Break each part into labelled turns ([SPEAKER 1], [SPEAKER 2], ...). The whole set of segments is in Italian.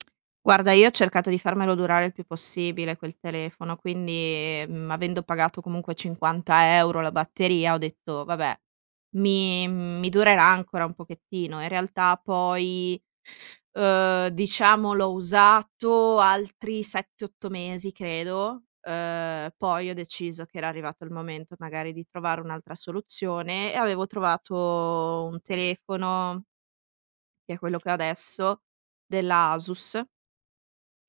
[SPEAKER 1] Guarda, io ho cercato di farmelo durare il più possibile quel telefono, quindi, mhmm, avendo pagato comunque 50 € la batteria, ho detto: "Vabbè mi mhmm, mi durerà ancora un pochettino". In realtà poi, uhm, diciamo l'ho usato altri 7,8 mesi credo, uhm, poi ho deciso che era arrivato il momento magari di trovare un'altra soluzione e avevo trovato un telefono che è quello che ho adesso, della Asus.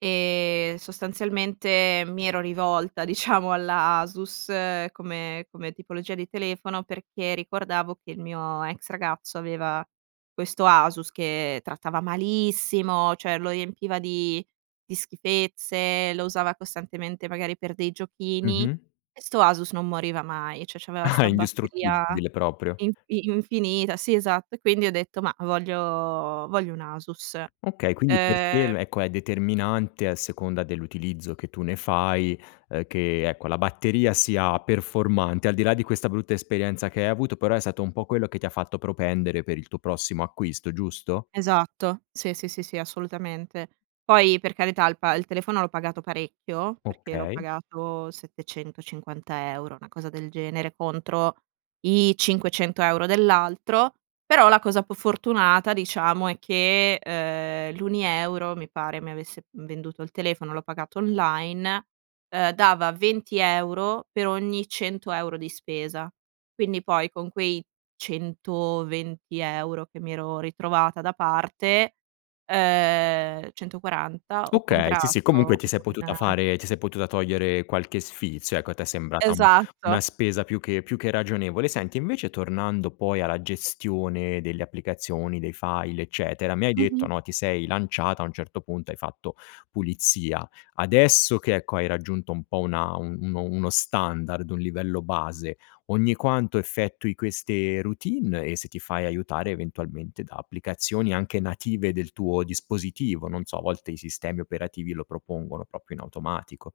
[SPEAKER 1] E sostanzialmente, mi ero rivolta diciamo alla Asus come come tipologia di telefono perché ricordavo che il mio ex ragazzo aveva questo Asus che trattava malissimo, cioè lo riempiva di di schifezze, lo usava costantemente magari per dei giochini
[SPEAKER 2] Mh-mh.
[SPEAKER 1] e 'sto Asus non moriva mai, cioè c'aveva
[SPEAKER 2] Ah,
[SPEAKER 1] sta batteria
[SPEAKER 2] indistruttibile proprio.
[SPEAKER 1] infi infinita. Sì, esatto, e quindi ho detto, ma voglio voglio un Asus.
[SPEAKER 2] Okay, quindi per te il
[SPEAKER 1] Ehm
[SPEAKER 2] ecco è determinante a seconda dell'utilizzo che tu ne fai, uhm, che ecco la batteria sia performante, al di là di questa brutta esperienza che hai avuto, però è stato un po' quello che ti ha fatto propendere per il tuo prossimo acquisto, giusto?
[SPEAKER 1] Esatto, sì, sì, sì, sì, assolutamente. Poi per carità il pa il telefono l'ho pagato parecchio, perché l'ho
[SPEAKER 2] Okay.
[SPEAKER 1] pagato 750 €, una cosa del genere contro i 500 € dell'altro. Però la cosa un po' fortunata diciamo è che, ehm, l'Unieuro mi pare mi avesse venduto il telefono, l'ho pagato online, ehm, dava 20 € per ogni 100 € di spesa. Quindi poi con quei 120 € che mi ero ritrovata da parte, ehm, 140, ho
[SPEAKER 2] Okay, sì, sì comunque
[SPEAKER 1] comprato
[SPEAKER 2] ti sei
[SPEAKER 1] un
[SPEAKER 2] potuta fare ti sei potuta togliere qualche sfizio ecco, a te è sembrata, uhm, una
[SPEAKER 1] Esatto.
[SPEAKER 2] spesa più che più che ragionevole. Senti invece tornando poi alla gestione delle applicazioni, dei file eccetera, mi hai detto
[SPEAKER 1] Mh-mh.
[SPEAKER 2] no, ti sei lanciata a un certo punto, hai fatto pulizia. Adesso che ecco hai raggiunto un po' una un uno standard, un livello base, ogni quanto effettui queste routine e se ti fai aiutare eventualmente da applicazioni anche native del tuo dispositivo, non so a volte i sistemi operativi lo propongono proprio in automatico.